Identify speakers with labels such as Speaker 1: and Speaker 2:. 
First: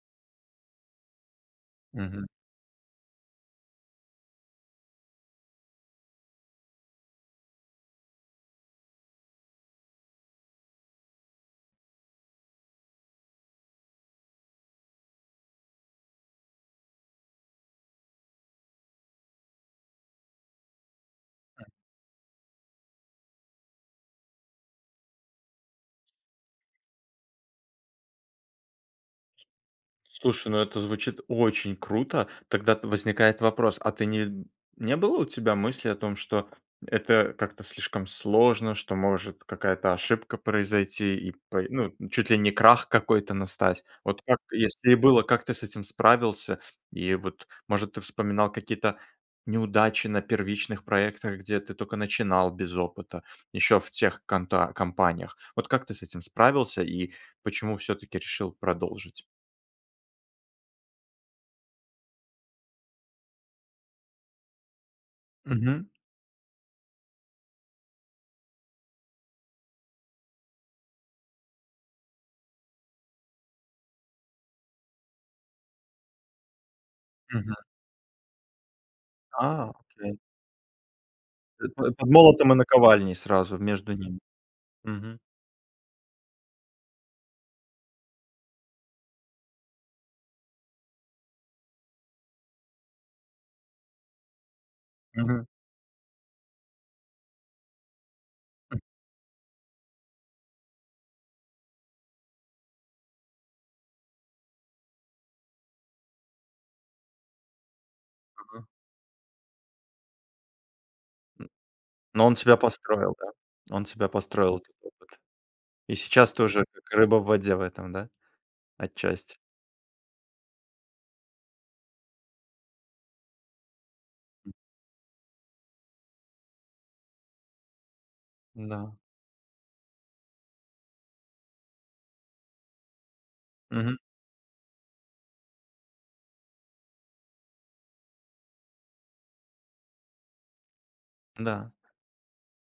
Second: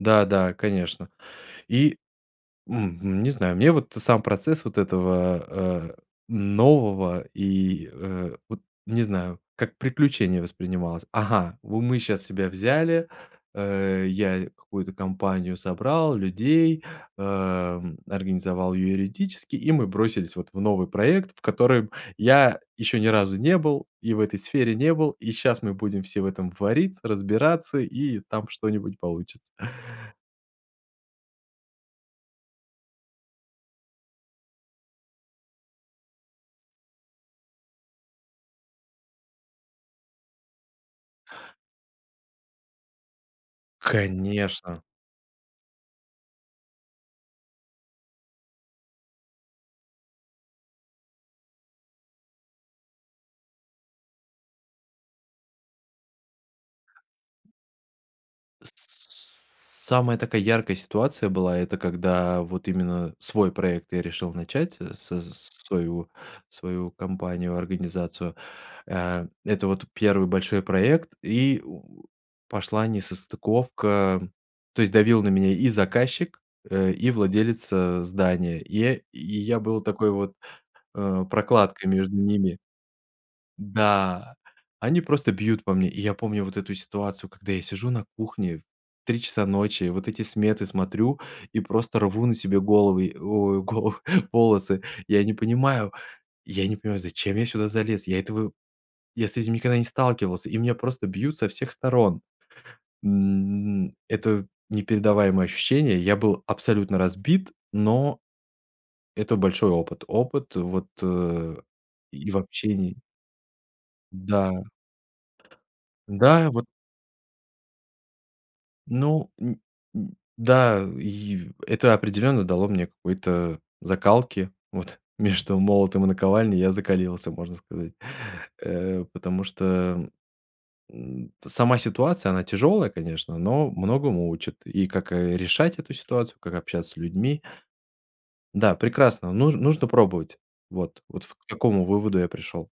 Speaker 1: Да, да, конечно. И
Speaker 2: Мгм.
Speaker 1: мгм, не знаю, мне вот и сам процесс вот этого, э, нового и, э, вот не знаю, как приключение воспринималось. Ага, вот мы сейчас себя взяли, э, я какую-то компанию собрал людей, эм, организовал её юридически, и мы бросились вот в новый проект, в
Speaker 2: Хм.
Speaker 1: котором я ещё ни разу не был, и в этой сфере не был, и щас мы будем все в этом вариться, разбираться, и там что-нибудь получится.
Speaker 2: Слушай, ну, это звучит очень круто. Тогда-то возникает вопрос. А ты не не было у тебя мысли о том, что это как-то слишком сложно, что, может, какая-то ошибка произойти, и по ну, чуть ли не крах какой-то настать? Вот как бы
Speaker 1: Конечно.
Speaker 2: если и было, как ты с этим справился? И вот, может, ты вспоминал какие-то неудачи на первичных проектах, где ты тока начинал без опыта еще в тех конта компаниях? Вот как ты с этим справился и почему всё-таки решил продолжить?
Speaker 1: Самая такая яркая ситуация была, это когда вот именно свой проект я решил начать, со
Speaker 2: Мгм.
Speaker 1: своего свою компанию, организацию. Э, это вот 1 большой проект, и у пошла несостыковка, то есть давил на меня и заказчик, э, и
Speaker 2: Мгм.
Speaker 1: владелец, э, здания. И я и я
Speaker 2: А,
Speaker 1: был такой
Speaker 2: блин.
Speaker 1: вот, э,
Speaker 2: Это
Speaker 1: прокладкой
Speaker 2: это под
Speaker 1: между
Speaker 2: молотом и
Speaker 1: ними.
Speaker 2: наковальней сразу между ними.
Speaker 1: Да, они
Speaker 2: Мгм.
Speaker 1: просто бьют по мне. И я помню вот эту ситуацию, когда я сижу на кухне в 3:00 часа ночи, вот эти сметы смотрю и просто рву на себе головы, ой, головы волосы. Я не
Speaker 2: Мгм.
Speaker 1: понимаю я не понимаю, зачем я сюда залез. Я этого
Speaker 2: М.
Speaker 1: я с этим никогда не сталкивался, и меня просто бьют со всех сторон. М, это непередаваемое ощущение. Я был абсолютно разбит, но,
Speaker 2: Мгм.
Speaker 1: это большой опыт. Опыт, вот, э,
Speaker 2: Но
Speaker 1: и
Speaker 2: он
Speaker 1: в
Speaker 2: себя
Speaker 1: общении
Speaker 2: построил, да. Он себя
Speaker 1: Да.
Speaker 2: построил, этот опыт. И сейчас ты
Speaker 1: Да вот
Speaker 2: уже как рыба в воде в этом, да?
Speaker 1: Ну,
Speaker 2: Отчасти.
Speaker 1: н н да, и это определенно дало мне какой-то закалки.
Speaker 2: М.
Speaker 1: Вот. Между молотом и наковальней я закалился, можно сказать.
Speaker 2: Да.
Speaker 1: Э, потому что, эм, м, сама ситуация, она тяжелая, конечно, но
Speaker 2: Мгм.
Speaker 1: многому учит. И как, э, решать эту ситуацию, как общаться с людьми. Да, прекрасно, нуж нужно пробовать. Вот вот, фь к
Speaker 2: Да.
Speaker 1: такому выводу я пришел.